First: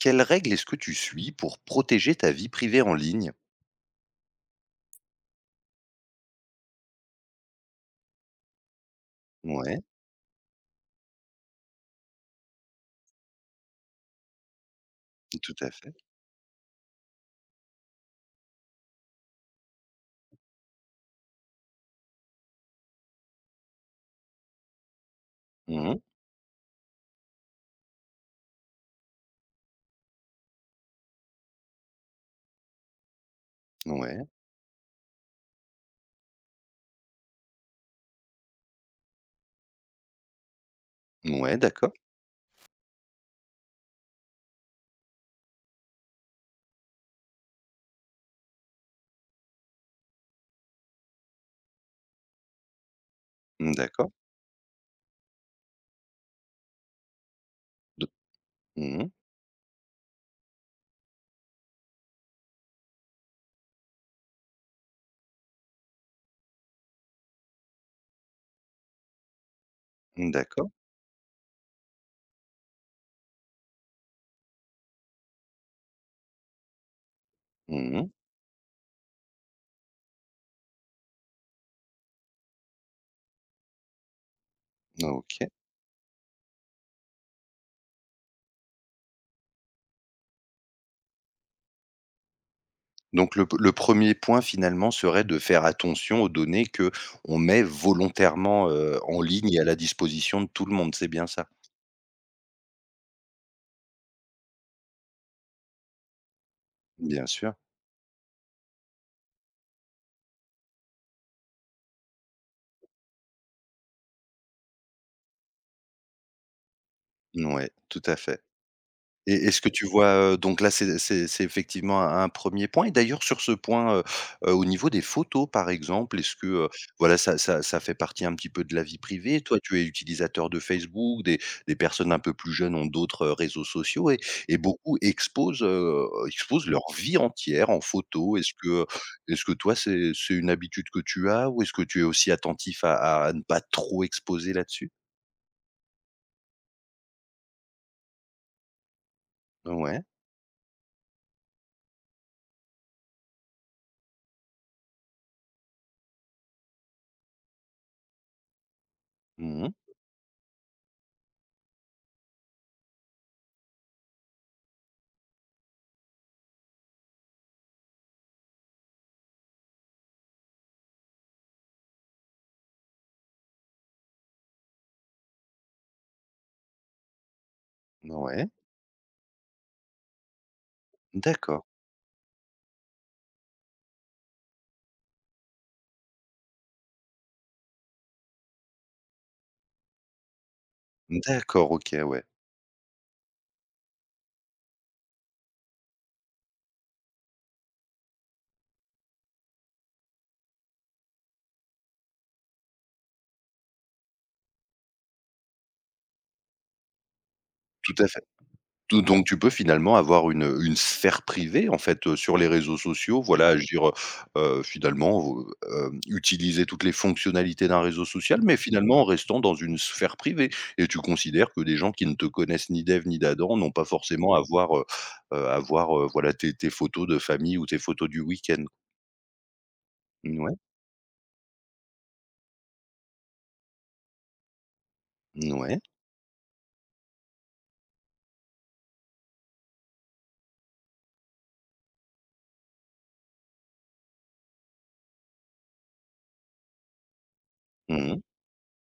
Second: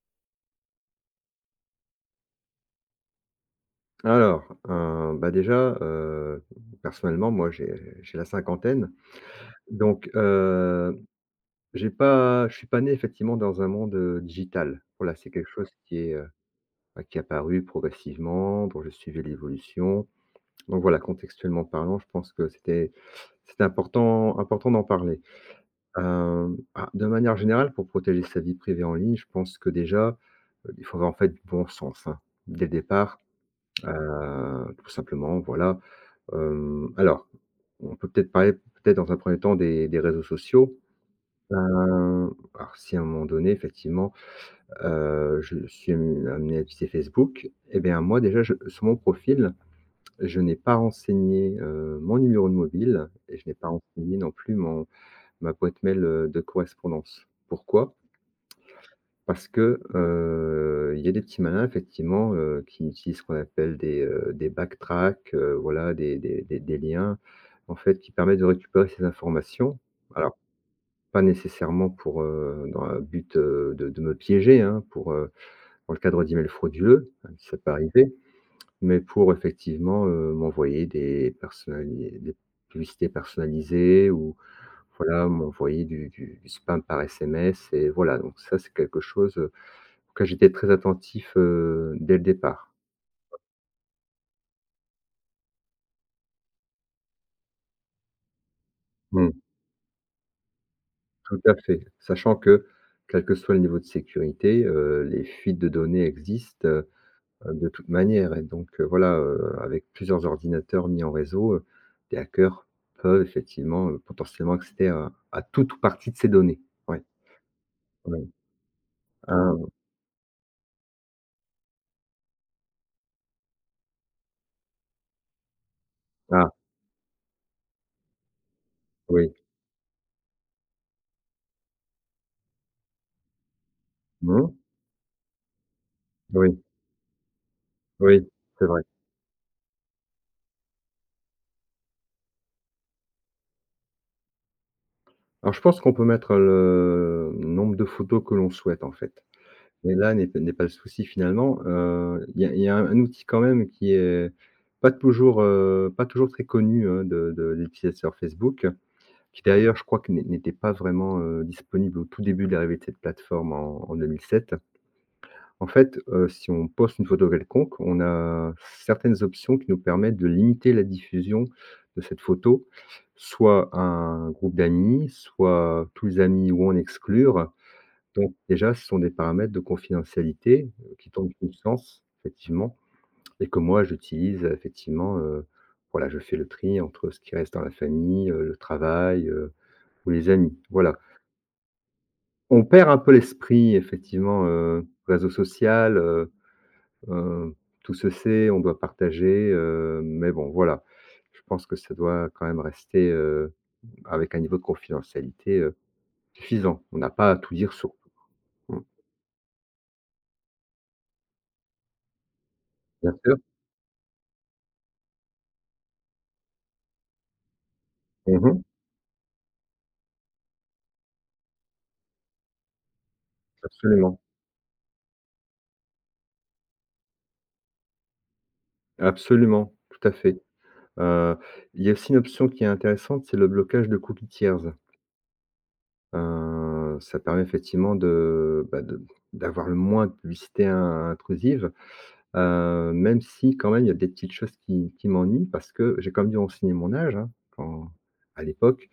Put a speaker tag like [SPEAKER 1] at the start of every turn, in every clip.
[SPEAKER 1] Quelles règles est-ce que tu suis pour protéger ta vie privée en ligne?
[SPEAKER 2] Alors, heu, bah, déjà, heu, personnellement, moi, j'ai la cinquantaine,
[SPEAKER 1] Ouais,
[SPEAKER 2] donc j'ai pas je suis pas né effectivement dans un monde, digital. Voilà, c'est quelque
[SPEAKER 1] tout
[SPEAKER 2] chose
[SPEAKER 1] à fait.
[SPEAKER 2] qui est, qui est apparu progressivement, dont je suivais l'évolution. Donc voilà, contextuellement parlant, je pense que c'était important d'en parler.
[SPEAKER 1] Mmh.
[SPEAKER 2] De manière générale, pour protéger sa vie privée en ligne, je pense que déjà, il faut avoir, en fait, du bon sens, hein, dès le départ,
[SPEAKER 1] Ouais,
[SPEAKER 2] tout simplement, voilà. Hem, alors, on peut peut-être parler, peut-être dans un premier temps des réseaux sociaux.
[SPEAKER 1] ouais, d'accord.
[SPEAKER 2] Hem, alors si à un moment donné effectivement, je suis am amené à utiliser Facebook. Eh bien moi déjà je sur mon profil, je n'ai pas renseigné, mon numéro de mobile et je n'ai pas
[SPEAKER 1] Mmh, d'accord.
[SPEAKER 2] renseigné non plus mon ma boîte mail, de correspondance. Pourquoi?
[SPEAKER 1] De mmh
[SPEAKER 2] Parce que, il y a des petits malins effectivement, qui utilisent ce qu'on appelle des backtracks, voilà des liens, en fait, qui permettent de récupérer ces informations. Alors
[SPEAKER 1] D'accord.
[SPEAKER 2] pas nécessairement pour, dans un but, de me piéger, hein, pour, dans le cadre d'emails frauduleux, même si ça peut
[SPEAKER 1] Mmh.
[SPEAKER 2] arriver, mais pour effectivement, m'envoyer des personnali des publicités personnalisées, ou voilà,
[SPEAKER 1] OK.
[SPEAKER 2] m'envoyer du spam par SMS et voilà, donc ça c'est quelque chose, que j'étais très attentif, dès le départ.
[SPEAKER 1] Donc le 1 point finalement serait de faire attention aux données que on met volontairement, en
[SPEAKER 2] Mmh.
[SPEAKER 1] ligne et à la disposition de tout le monde, c'est bien
[SPEAKER 2] Tout
[SPEAKER 1] ça?
[SPEAKER 2] à fait. Sachant que, quel que soit le niveau de sécurité, les fuites de données existent,
[SPEAKER 1] Bien sûr.
[SPEAKER 2] de toute manière, et donc voilà, avec plusieurs ordinateurs mis en réseau, des hackers peuvent effectivement, potentiellement accéder à toute ou partie de ces données. Ouais,
[SPEAKER 1] Ouais, tout à
[SPEAKER 2] oui.
[SPEAKER 1] fait. Et
[SPEAKER 2] Ah,
[SPEAKER 1] est-ce que tu vois, donc là, c'est effectivement un 1 point et d'ailleurs sur ce point, au niveau des photos, par exemple, est-ce que,
[SPEAKER 2] ah,
[SPEAKER 1] voilà, ça fait partie un petit peu de la vie
[SPEAKER 2] oui.
[SPEAKER 1] privée? Toi, tu es utilisateur de Facebook, des personnes un peu plus jeunes ont d'autres, réseaux sociaux et
[SPEAKER 2] Mmh.
[SPEAKER 1] et beaucoup exposent, heu,
[SPEAKER 2] Oui,
[SPEAKER 1] exposent leur vie entière en
[SPEAKER 2] oui,
[SPEAKER 1] photo. Est-ce
[SPEAKER 2] c'est vrai.
[SPEAKER 1] que, est-ce que toi, c'est une habitude que tu as ou est-ce que tu es aussi attentif à ne pas trop exposer là-dessus?
[SPEAKER 2] Alors je pense qu'on peut mettre le nombre de photos que l'on souhaite, en fait. Mais
[SPEAKER 1] Ouais.
[SPEAKER 2] là n'est pas le souci finalement, il y a un outil quand même qui est pas toujours, pas toujours très connu, hein, de des utilisateurs Facebook, qui
[SPEAKER 1] Mmh.
[SPEAKER 2] d'ailleurs je crois que n'était pas vraiment, disponible au tout début de l'arrivée de cette plateforme en 2007. En fait, si on poste une photo quelconque, on a certaines options qui nous permettent de limiter la diffusion de cette photo, soit à un groupe d'amis, soit tous les amis ou en exclure. Donc
[SPEAKER 1] Ouais.
[SPEAKER 2] déjà, ce sont des paramètres de confidentialité, qui tombent sous le
[SPEAKER 1] D'accord.
[SPEAKER 2] sens, effectivement, et que moi j'utilise, effectivement, voilà, je fais le tri entre ce qui reste dans la famille, le travail, ou les amis, voilà.
[SPEAKER 1] D'accord, OK, ouais.
[SPEAKER 2] On perd un peu l'esprit effectivement, réseau social, heu, tout se sait, on doit partager, mais bon, voilà. Je pense que ça doit quand même rester, avec un niveau de confidentialité, suffisant. On n'a pas à tout dire sur
[SPEAKER 1] Tout à fait.
[SPEAKER 2] tout. Mmh.
[SPEAKER 1] Tout donc tu peux finalement avoir une sphère privée, en fait, sur les réseaux
[SPEAKER 2] Bien
[SPEAKER 1] sociaux,
[SPEAKER 2] sûr.
[SPEAKER 1] voilà, agir, finalement, utiliser toutes les fonctionnalités d'un réseau social, mais
[SPEAKER 2] Mmh.
[SPEAKER 1] finalement en restant dans une sphère privée et tu considères que des gens qui ne te connaissent ni d'Ève ni d'Adam n'ont pas
[SPEAKER 2] Absolument.
[SPEAKER 1] forcément à voir, voilà, tes photos de famille ou tes photos du week-end.
[SPEAKER 2] Absolument, tout à fait.
[SPEAKER 1] Ouais,
[SPEAKER 2] Heu, il y a aussi une option qui est intéressante, c'est le blocage de cookie tiers.
[SPEAKER 1] ouais,
[SPEAKER 2] Ça permet effectivement de, d'avoir le moins de publicité in intrusive, même si quand même il y a des petites choses qui m'ennuient parce que j'ai quand même dû renseigner mon âge, hein, quand
[SPEAKER 1] mmh.
[SPEAKER 2] à l'époque,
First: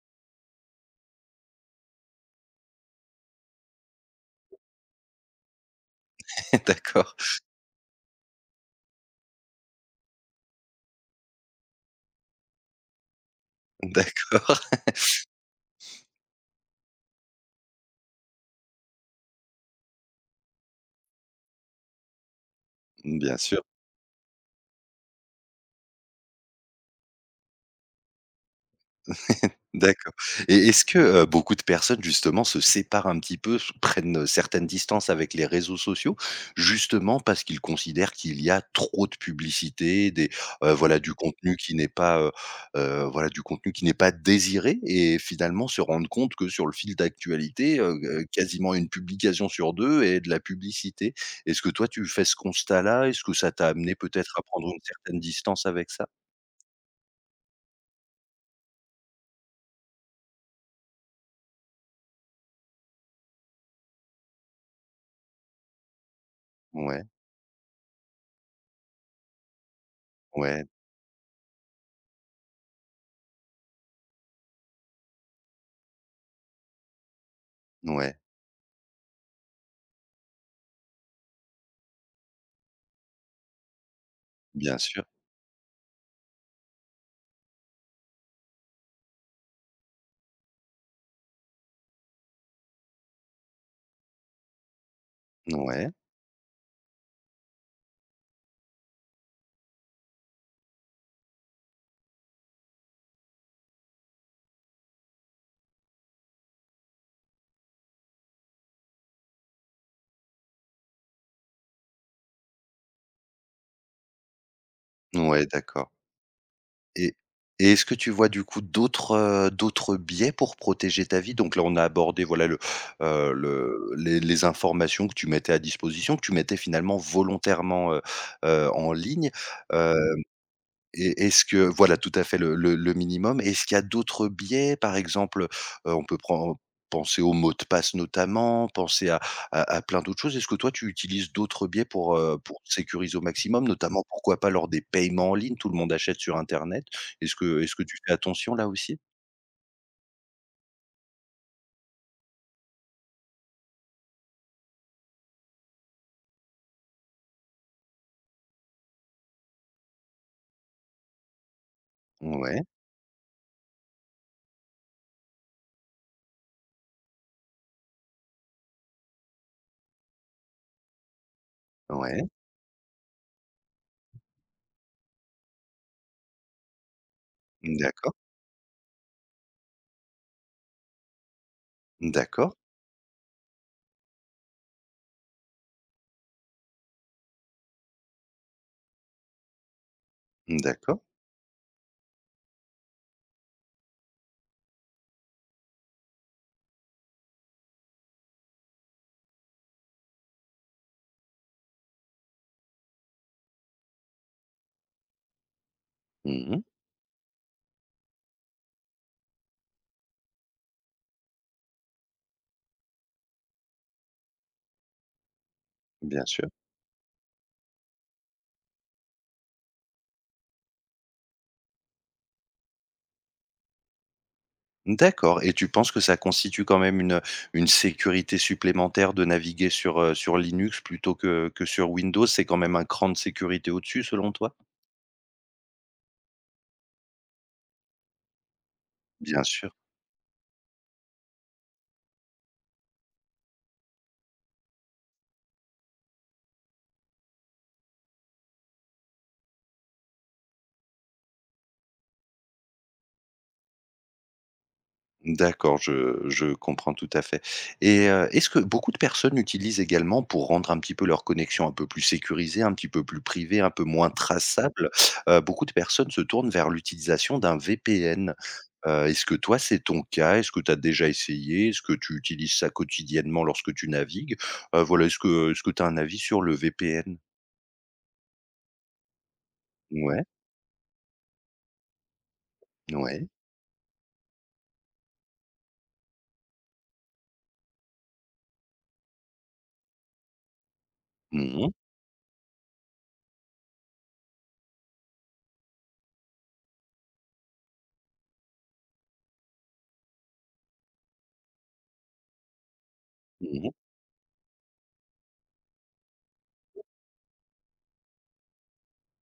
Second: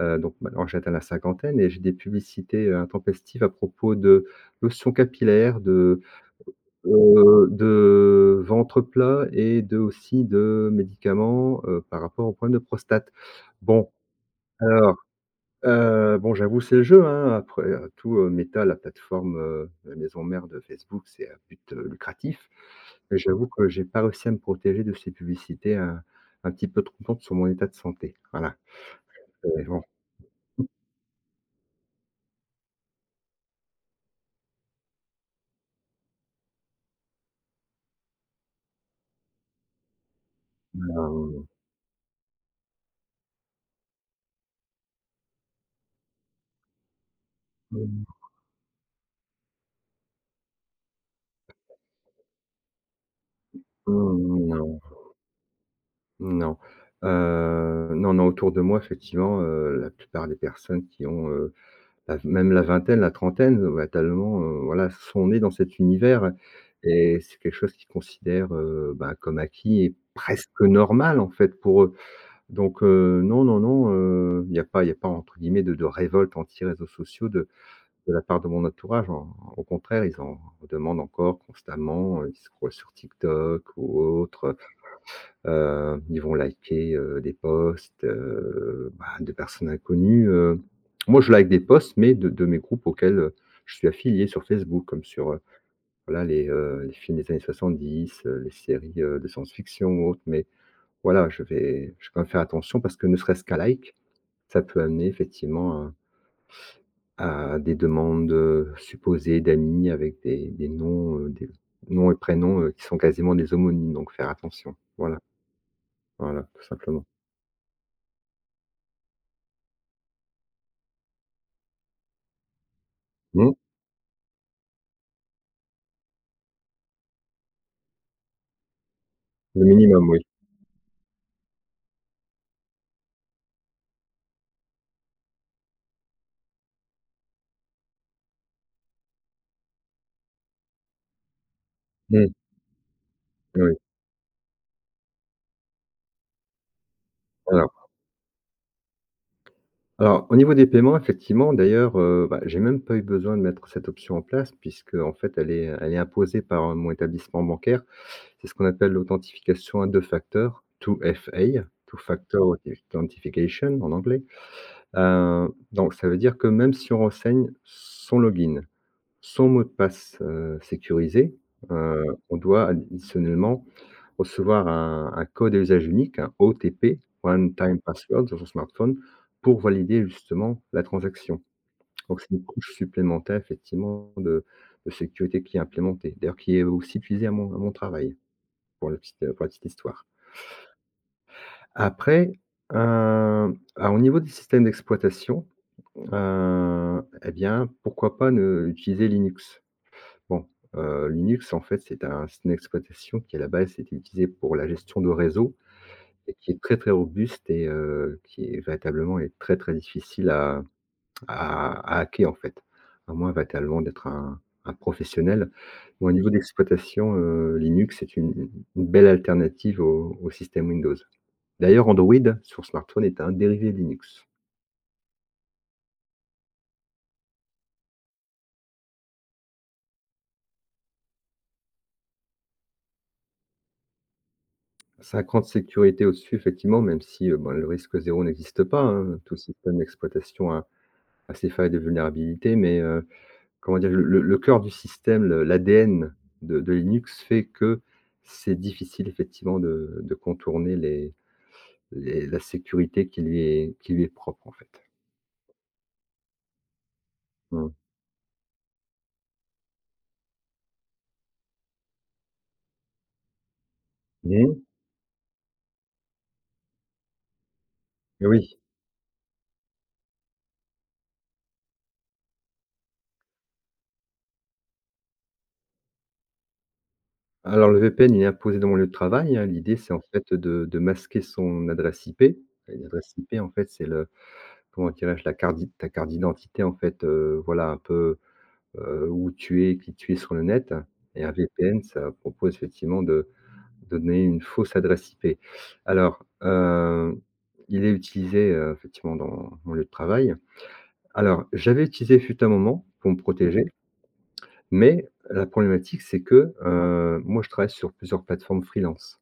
[SPEAKER 2] donc maintenant j'atteins la cinquantaine et j'ai des publicités, intempestives à propos de lotions capillaires,
[SPEAKER 1] D'accord,
[SPEAKER 2] De ventre plat et de aussi de médicaments, par rapport aux problèmes de prostate. Bon,
[SPEAKER 1] d'accord.
[SPEAKER 2] alors, bon j'avoue c'est le jeu, hein, après, Meta, la plateforme, la maison mère de Facebook, c'est à but, lucratif. Mais
[SPEAKER 1] Bien
[SPEAKER 2] j'avoue
[SPEAKER 1] sûr.
[SPEAKER 2] que j'ai pas réussi à me protéger de ces publicités un petit peu trompantes sur mon état de santé. Voilà. Et bon,
[SPEAKER 1] D'accord et est-ce que, beaucoup de personnes justement se séparent un petit peu, se prennent, certaines distances avec les réseaux sociaux, justement parce qu'ils considèrent qu'il y a trop de publicité,
[SPEAKER 2] non,
[SPEAKER 1] voilà, du
[SPEAKER 2] non,
[SPEAKER 1] contenu qui n'est pas, voilà, du contenu qui n'est pas désiré et finalement se rendent compte que sur le fil d'actualité,
[SPEAKER 2] non,
[SPEAKER 1] quasiment une publication sur 2 est de la publicité. Est-ce que toi tu fais ce constat-là? Est-ce que ça t'a amené peut-être à prendre une certaine distance avec ça?
[SPEAKER 2] non. Non, non, autour de moi effectivement, la plupart des personnes qui ont, la vingtaine, la trentaine, bah, tellement, voilà, sont nés dans cet univers
[SPEAKER 1] Ouais,
[SPEAKER 2] et c'est quelque chose qu'ils considèrent, comme acquis et presque
[SPEAKER 1] ouais,
[SPEAKER 2] normal, en fait, pour eux. Donc non, non, non, il y a pas, entre guillemets, de «révolte anti-réseaux sociaux» de
[SPEAKER 1] ouais,
[SPEAKER 2] la part de mon entourage. En au contraire, ils en demandent encore constamment, ils scrollent sur TikTok ou autre.
[SPEAKER 1] bien sûr,
[SPEAKER 2] Ils vont liker, des posts, de personnes inconnues, Moi, je like des posts, mais de mes groupes auxquels, je suis affilié sur Facebook, comme sur,
[SPEAKER 1] ouais.
[SPEAKER 2] voilà les films des années 70, les séries, de science-fiction ou autres. Mais voilà, je vais quand même faire attention parce que ne serait-ce qu'un like, ça peut amener effectivement à des demandes, supposées d'amis avec des noms, des noms et prénoms, qui sont quasiment des homonymes, donc faire attention. Voilà,
[SPEAKER 1] Ouais, d'accord
[SPEAKER 2] voilà, tout simplement.
[SPEAKER 1] et et est-ce que tu vois du coup d'autres, d'autres biais pour protéger ta vie? Donc là, on a abordé voilà
[SPEAKER 2] Mmh.
[SPEAKER 1] le les informations que tu mettais à disposition, que tu mettais finalement volontairement, en ligne,
[SPEAKER 2] Le minimum, oui.
[SPEAKER 1] et est-ce que voilà, tout à fait le minimum. Est-ce qu'il y a d'autres biais? Par exemple, on peut pren penser aux mots de passe notamment, penser à plein d'autres choses. Est-ce que toi, tu utilises d'autres biais pour,
[SPEAKER 2] Mmh,
[SPEAKER 1] heu, pour sécuriser au maximum,
[SPEAKER 2] oui.
[SPEAKER 1] notamment, pourquoi pas lors des paiements en ligne? Tout le monde achète sur internet. Est-ce que
[SPEAKER 2] Alors
[SPEAKER 1] est-ce que tu fais attention là aussi?
[SPEAKER 2] alors au niveau des paiements, effectivement, d'ailleurs, j'ai même pas eu besoin de mettre cette option en place puisqu'en fait elle est imposée par mon établissement bancaire. C'est ce qu'on appelle l'authentification à 2 facteurs, two factor
[SPEAKER 1] Ouais,
[SPEAKER 2] authentification en anglais). Heu, donc ça veut dire que même si on renseigne son login, son mot de passe, sécurisé, heu,
[SPEAKER 1] ouais.
[SPEAKER 2] on doit additionnellement recevoir un code à usage unique, un OTP, One Time
[SPEAKER 1] D'accord,
[SPEAKER 2] Password, sur son smartphone pour valider justement la transaction. Donc c'est une
[SPEAKER 1] d'accord,
[SPEAKER 2] couche supplémentaire effectivement de sécurité qui est implémentée, d'ailleurs qui est aussi utilisée à mon travail pour la petite histoire.
[SPEAKER 1] d'accord.
[SPEAKER 2] Après, hem, alors au niveau des systèmes d'exploitation, et bien pourquoi pas ne utiliser Linux? Bon, Linux en fait c'est un système d'exploitation qui à la base était utilisé pour la gestion de réseau. Et qui est
[SPEAKER 1] Mmh.
[SPEAKER 2] très, très robuste et qui est très, très difficile à à hacker, en fait. À moins véritablement d'être un professionnel. Mais au
[SPEAKER 1] Bien
[SPEAKER 2] niveau
[SPEAKER 1] sûr.
[SPEAKER 2] d'exploitation, Linux, c'est une belle alternative au système Windows. D'ailleurs, Android sur smartphone est un dérivé de Linux.
[SPEAKER 1] D'accord et tu penses que ça constitue quand même une sécurité supplémentaire de naviguer sur Linux plutôt que sur Windows? C'est quand même un cran de sécurité au-dessus selon toi?
[SPEAKER 2] 5 ans de sécurité au-dessus, effectivement, même si, ben, le risque zéro n'existe pas, hein. Tout
[SPEAKER 1] Bien sûr.
[SPEAKER 2] système d'exploitation a ses failles de vulnérabilité, mais comment dire? Le cœur du système, le l'ADN de Linux fait que c'est difficile effectivement de contourner les la sécurité qui lui est propre, en fait.
[SPEAKER 1] D'accord, je comprends tout à fait
[SPEAKER 2] Mmh.
[SPEAKER 1] et est-ce que beaucoup de personnes utilisent également pour rendre un petit peu leur connexion un peu plus sécurisée, un petit peu plus privée, un peu moins
[SPEAKER 2] Mmh.
[SPEAKER 1] traçable, beaucoup de personnes se tournent vers l'utilisation d'un VPN.
[SPEAKER 2] Oui.
[SPEAKER 1] Est-ce que toi, c'est ton cas? Est-ce que tu as déjà essayé? Est-ce que tu utilises ça quotidiennement lorsque tu navigues? Voilà, est-ce que tu as un avis sur le VPN?
[SPEAKER 2] Alors le VPN, il est imposé dans mon lieu de travail, hein. L'idée, c'est en
[SPEAKER 1] Ouais,
[SPEAKER 2] fait de masquer son adresse IP. Une adresse
[SPEAKER 1] ouais.
[SPEAKER 2] IP, en fait, c'est le comment dirais-je? La carte d'i ta carte d'identité, en fait, voilà un peu, où tu es, qui tu es sur le net, et un
[SPEAKER 1] Mmh mh.
[SPEAKER 2] VPN, ça propose effectivement de donner une fausse adresse IP. Alors, il est utilisé, effectivement dans mon lieu de travail. Alors, j'avais utilisé fut un moment pour me protéger,
[SPEAKER 1] Mmh.
[SPEAKER 2] mais la problématique, c'est que, moi, je travaille sur plusieurs plateformes freelance.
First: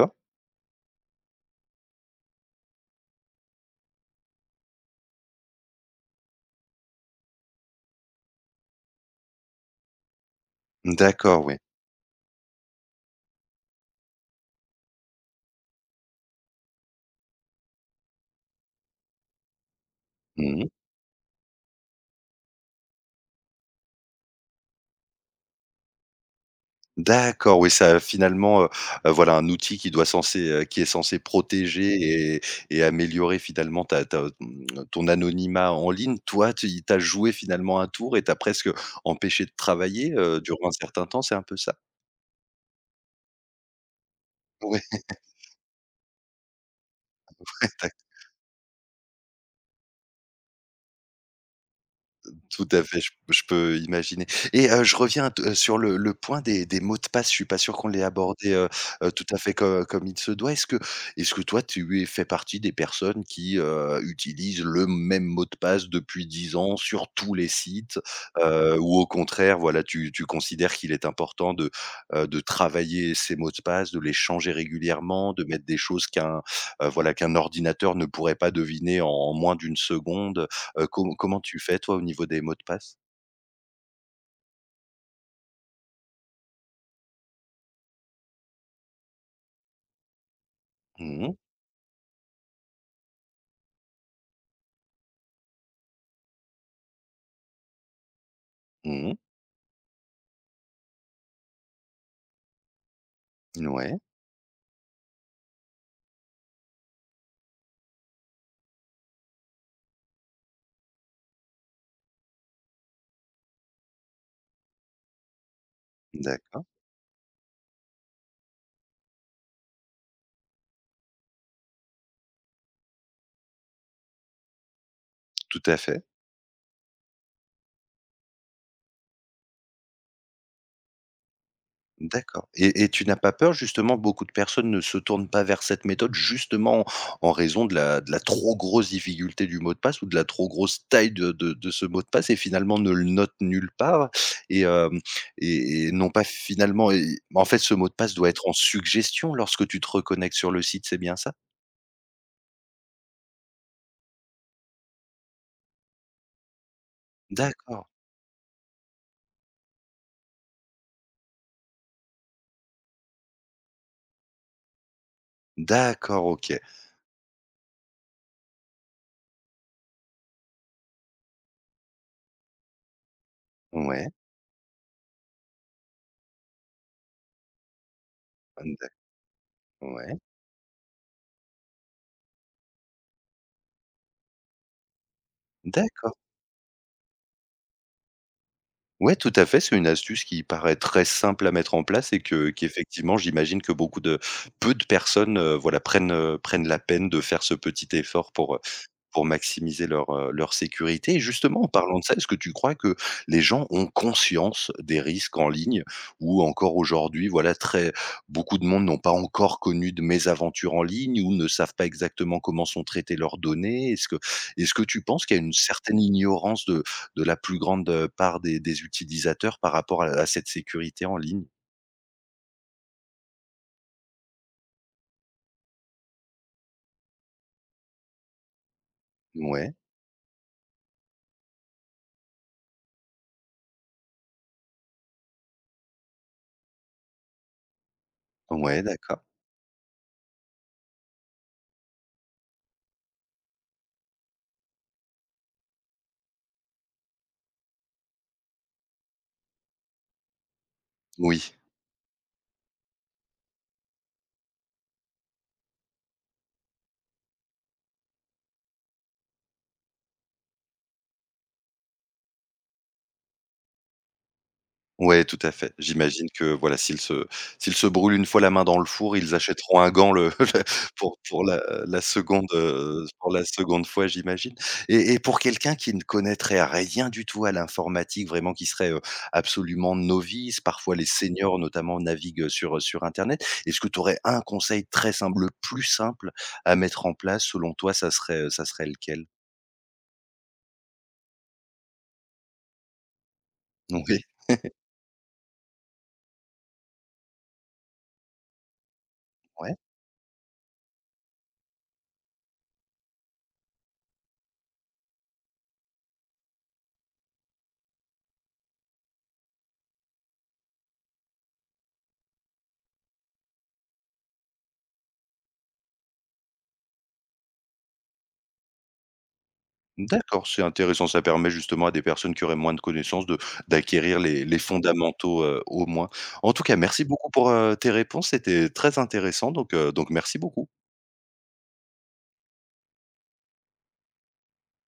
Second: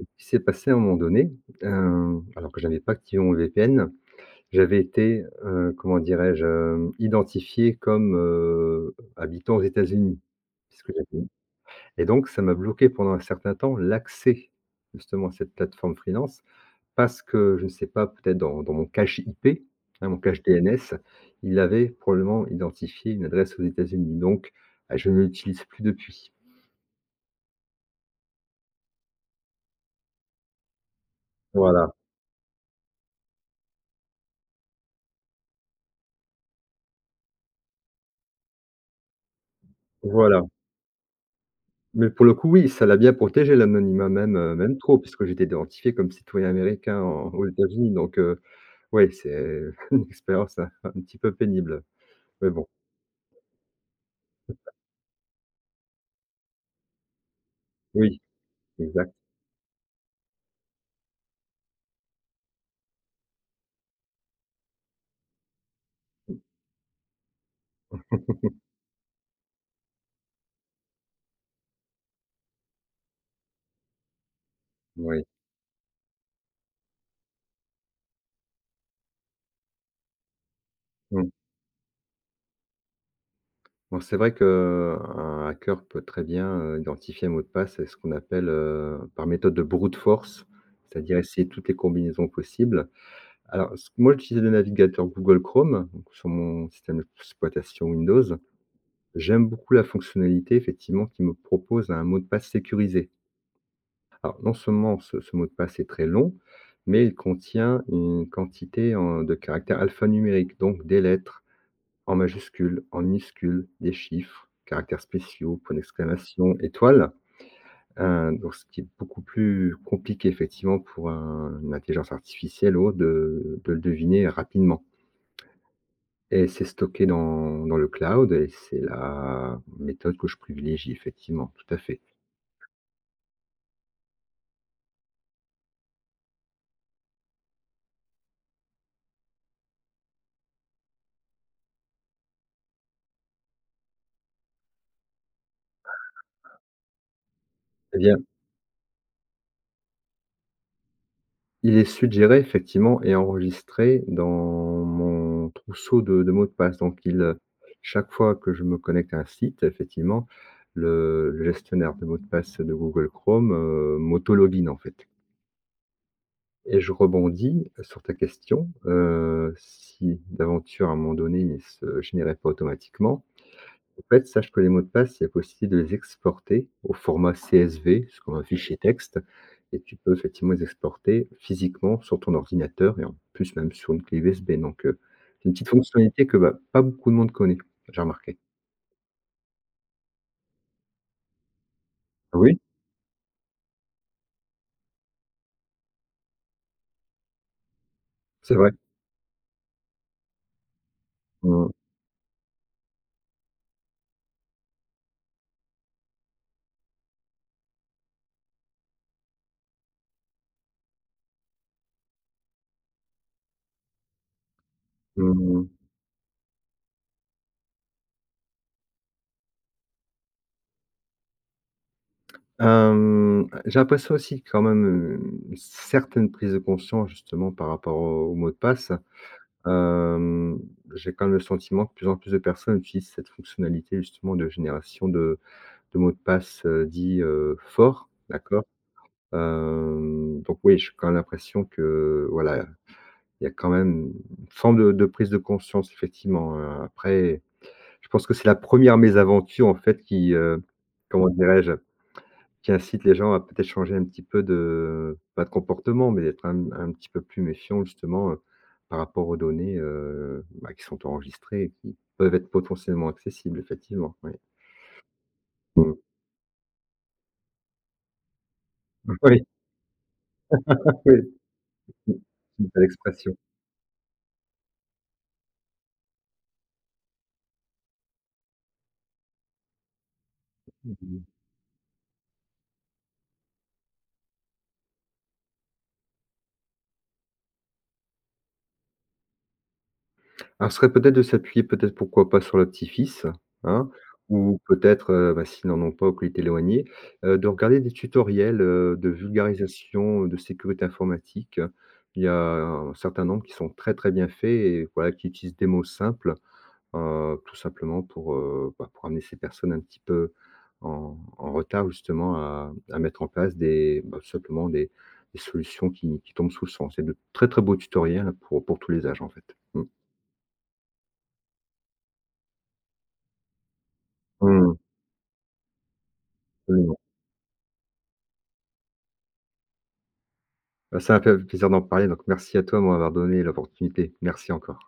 [SPEAKER 2] Et ce qui s'est passé à un moment donné, alors que je n'avais pas activé mon VPN, j'avais été, comment dirais-je? Identifié comme, habitant aux États-Unis puisque j'avais.
[SPEAKER 1] D'accord, oui.
[SPEAKER 2] Et donc ça m'a bloqué pendant un certain temps l'accès justement à cette plateforme freelance parce que je ne sais pas, peut-être dans mon cache IP, hein, mon cache
[SPEAKER 1] Mmh.
[SPEAKER 2] DNS, il avait probablement identifié une adresse aux États-Unis donc, bah, je ne l'utilise plus depuis.
[SPEAKER 1] D'accord, oui, ça finalement, voilà un outil qui est censé
[SPEAKER 2] Voilà,
[SPEAKER 1] protéger et améliorer finalement ta ta mmh, ton anonymat en ligne. Toi, tu as joué finalement un tour et t'as presque empêché de travailler,
[SPEAKER 2] voilà.
[SPEAKER 1] durant un certain temps, c'est un peu ça?
[SPEAKER 2] Mais pour le coup, oui, ça l'a bien protégé l'anonymat, même, même
[SPEAKER 1] Ouais,
[SPEAKER 2] trop puisque j'étais identifié comme citoyen américain en aux États-Unis donc, ouais, c'est une expérience un petit peu pénible. Mais bon,
[SPEAKER 1] Tout à fait, je peux imaginer et je reviens t sur le point des mots de passe, je suis pas sûr qu'on l'ait
[SPEAKER 2] oui,
[SPEAKER 1] abordé,
[SPEAKER 2] exact,
[SPEAKER 1] tout à fait co comme il se doit. Est-ce que toi, tu es fais partie des personnes qui, utilisent le même mot de passe depuis 10 ans sur tous les sites? Ou au contraire, voilà, tu considères qu'il est important de travailler ces mots de passe, de les changer
[SPEAKER 2] oui.
[SPEAKER 1] régulièrement, de mettre des choses voilà, qu'un ordinateur ne pourrait pas deviner en moins d'une seconde? Heu, com
[SPEAKER 2] Mmh.
[SPEAKER 1] comment tu fais toi au niveau des mots de passe?
[SPEAKER 2] Bon, c'est vrai qu'un hacker peut très bien, identifier un mot de passe. C'est ce qu'on appelle, par méthode de brute force,
[SPEAKER 1] Mmh
[SPEAKER 2] c'est-à-dire
[SPEAKER 1] mh.
[SPEAKER 2] essayer toutes les combinaisons possibles. Alors ce Moi, j'utilise le navigateur Google Chrome, donc sur mon système d'exploitation Windows.
[SPEAKER 1] Mmh.
[SPEAKER 2] J'aime beaucoup la fonctionnalité effectivement qui me propose un mot de passe sécurisé.
[SPEAKER 1] Ouais,
[SPEAKER 2] Alors non seulement ce mot de passe est très long, mais il contient une quantité en de caractères alphanumériques, donc des lettres. En majuscules, en minuscules, des chiffres, caractères spéciaux, points d'exclamation,
[SPEAKER 1] d'accord.
[SPEAKER 2] étoiles, donc ce qui est beaucoup plus compliqué effectivement pour un une intelligence artificielle ou autre de le deviner rapidement,
[SPEAKER 1] Tout à fait.
[SPEAKER 2] et c'est stocké dans le cloud, et c'est la méthode que je privilégie effectivement, tout à fait.
[SPEAKER 1] D'accord et tu n'as pas peur justement, beaucoup de personnes ne se tournent pas vers cette méthode justement en raison de la trop grosse difficulté du mot de passe ou de la trop grosse taille de ce mot de passe et finalement ne le notent nulle part et hem et n'ont pas finalement et en fait ce mot de
[SPEAKER 2] Eh
[SPEAKER 1] passe
[SPEAKER 2] bien,
[SPEAKER 1] doit être en suggestion lorsque tu te reconnectes sur le site, c'est bien ça?
[SPEAKER 2] il est suggéré effectivement et enregistré dans mon trousseau de mots de passe. Donc il,
[SPEAKER 1] D'accord,
[SPEAKER 2] chaque fois que je me connecte à un site, effectivement, le gestionnaire de mots de passe de Google Chrome, m'auto-login, en fait.
[SPEAKER 1] d'accord, OK.
[SPEAKER 2] Et je rebondis sur ta question, si d'aventure à un moment donné, il se générait pas automatiquement, en
[SPEAKER 1] Ouais,
[SPEAKER 2] fait, sache que les mots de passe, il est possible de les exporter au format CSV, c'est comme un fichier
[SPEAKER 1] d'ac
[SPEAKER 2] texte, et tu
[SPEAKER 1] ouais,
[SPEAKER 2] peux effectivement les exporter physiquement sur ton ordinateur et en plus même sur une clé USB. Donc, c'est une petite
[SPEAKER 1] d'accord.
[SPEAKER 2] fonctionnalité que, bah, pas beaucoup de monde connaît, j'ai remarqué.
[SPEAKER 1] Ouais, tout à fait, c'est une astuce qui paraît très simple à mettre en place et que
[SPEAKER 2] Oui,
[SPEAKER 1] qu'effectivement, j'imagine que beaucoup de peu de personnes, voilà, prennent la peine de faire ce petit effort pour,
[SPEAKER 2] c'est
[SPEAKER 1] euh,
[SPEAKER 2] vrai.
[SPEAKER 1] pour maximiser leur sécurité et justement en
[SPEAKER 2] Mmh,
[SPEAKER 1] parlant de ça, est-ce que tu crois que les gens ont conscience des risques en ligne? Ou encore aujourd'hui, voilà, très beaucoup de monde n'ont pas encore connu de mésaventures en ligne ou ne savent pas exactement comment sont traitées leurs données? Est-ce que tu penses
[SPEAKER 2] mmh,
[SPEAKER 1] qu'il y a une
[SPEAKER 2] mmh.
[SPEAKER 1] certaine ignorance de la plus grande, part des utilisateurs par rapport à cette sécurité en ligne?
[SPEAKER 2] J'ai l'impression aussi quand même, une certaine prise de conscience justement par rapport aux mots de passe.
[SPEAKER 1] Ouais,
[SPEAKER 2] Hem, j'ai quand même le sentiment que de plus en plus de personnes utilisent cette fonctionnalité justement de génération de mots de passe, dits, forts, d'accord?
[SPEAKER 1] ouais, d'accord.
[SPEAKER 2] Donc oui, j'ai quand même l'impression que, voilà, il y a quand même une forme de prise de conscience, effectivement, après, je pense que c'est la première mésaventure, en fait, qui, comment
[SPEAKER 1] Oui.
[SPEAKER 2] dirais-je? Qui incite les gens à peut-être changer un petit peu de pas de comportement, mais d'être un petit peu plus méfiant justement, par rapport aux données, qui sont enregistrées et qui peuvent être potentiellement accessibles, effectivement, oui.
[SPEAKER 1] Ouais, tout à fait.
[SPEAKER 2] Mmh.
[SPEAKER 1] J'imagine que voilà, s'ils se brûlent une fois la main dans le four, ils
[SPEAKER 2] Oui,
[SPEAKER 1] achèteront un gant le le
[SPEAKER 2] oui, mmh, j'aime bien
[SPEAKER 1] pour
[SPEAKER 2] l'expression.
[SPEAKER 1] la seconde fois, j'imagine et pour quelqu'un qui ne connaîtrait rien du tout à l'informatique, vraiment qui serait, absolument novice, parfois les
[SPEAKER 2] Mmh.
[SPEAKER 1] seniors notamment naviguent sur internet. Est-ce que tu aurais un conseil très simple, le plus simple à mettre en place selon toi, ça serait lequel?
[SPEAKER 2] Alors, ce serait peut-être de s'appuyer, peut-être, pourquoi pas, sur le petit-fils, hein?
[SPEAKER 1] Oui,
[SPEAKER 2] Ou peut-être, s'ils n'en ont pas ou qu'il est éloigné, de regarder des tutoriels, de
[SPEAKER 1] ouais.
[SPEAKER 2] vulgarisation, de sécurité informatique. Il y a un certain nombre qui sont très, très bien faits et voilà, qui utilisent des mots simples, tout simplement pour, pour amener ces personnes un petit peu en retard, justement, à mettre en place des, tout simplement des solutions qui tombent sous le sens. C'est de très, très beaux tutoriels pour tous les âges, en fait. Mmh.
[SPEAKER 1] D'accord, c'est intéressant, ça permet justement à des personnes qui auraient moins de connaissances de d'acquérir les
[SPEAKER 2] Mmh,
[SPEAKER 1] fondamentaux, au moins. En tout cas,
[SPEAKER 2] absolument.
[SPEAKER 1] merci beaucoup pour tes réponses, c'était très intéressant donc merci beaucoup.
[SPEAKER 2] Bah, ça m'a fait plaisir d'en parler, donc merci à toi de m'avoir donné l'opportunité. Merci encore.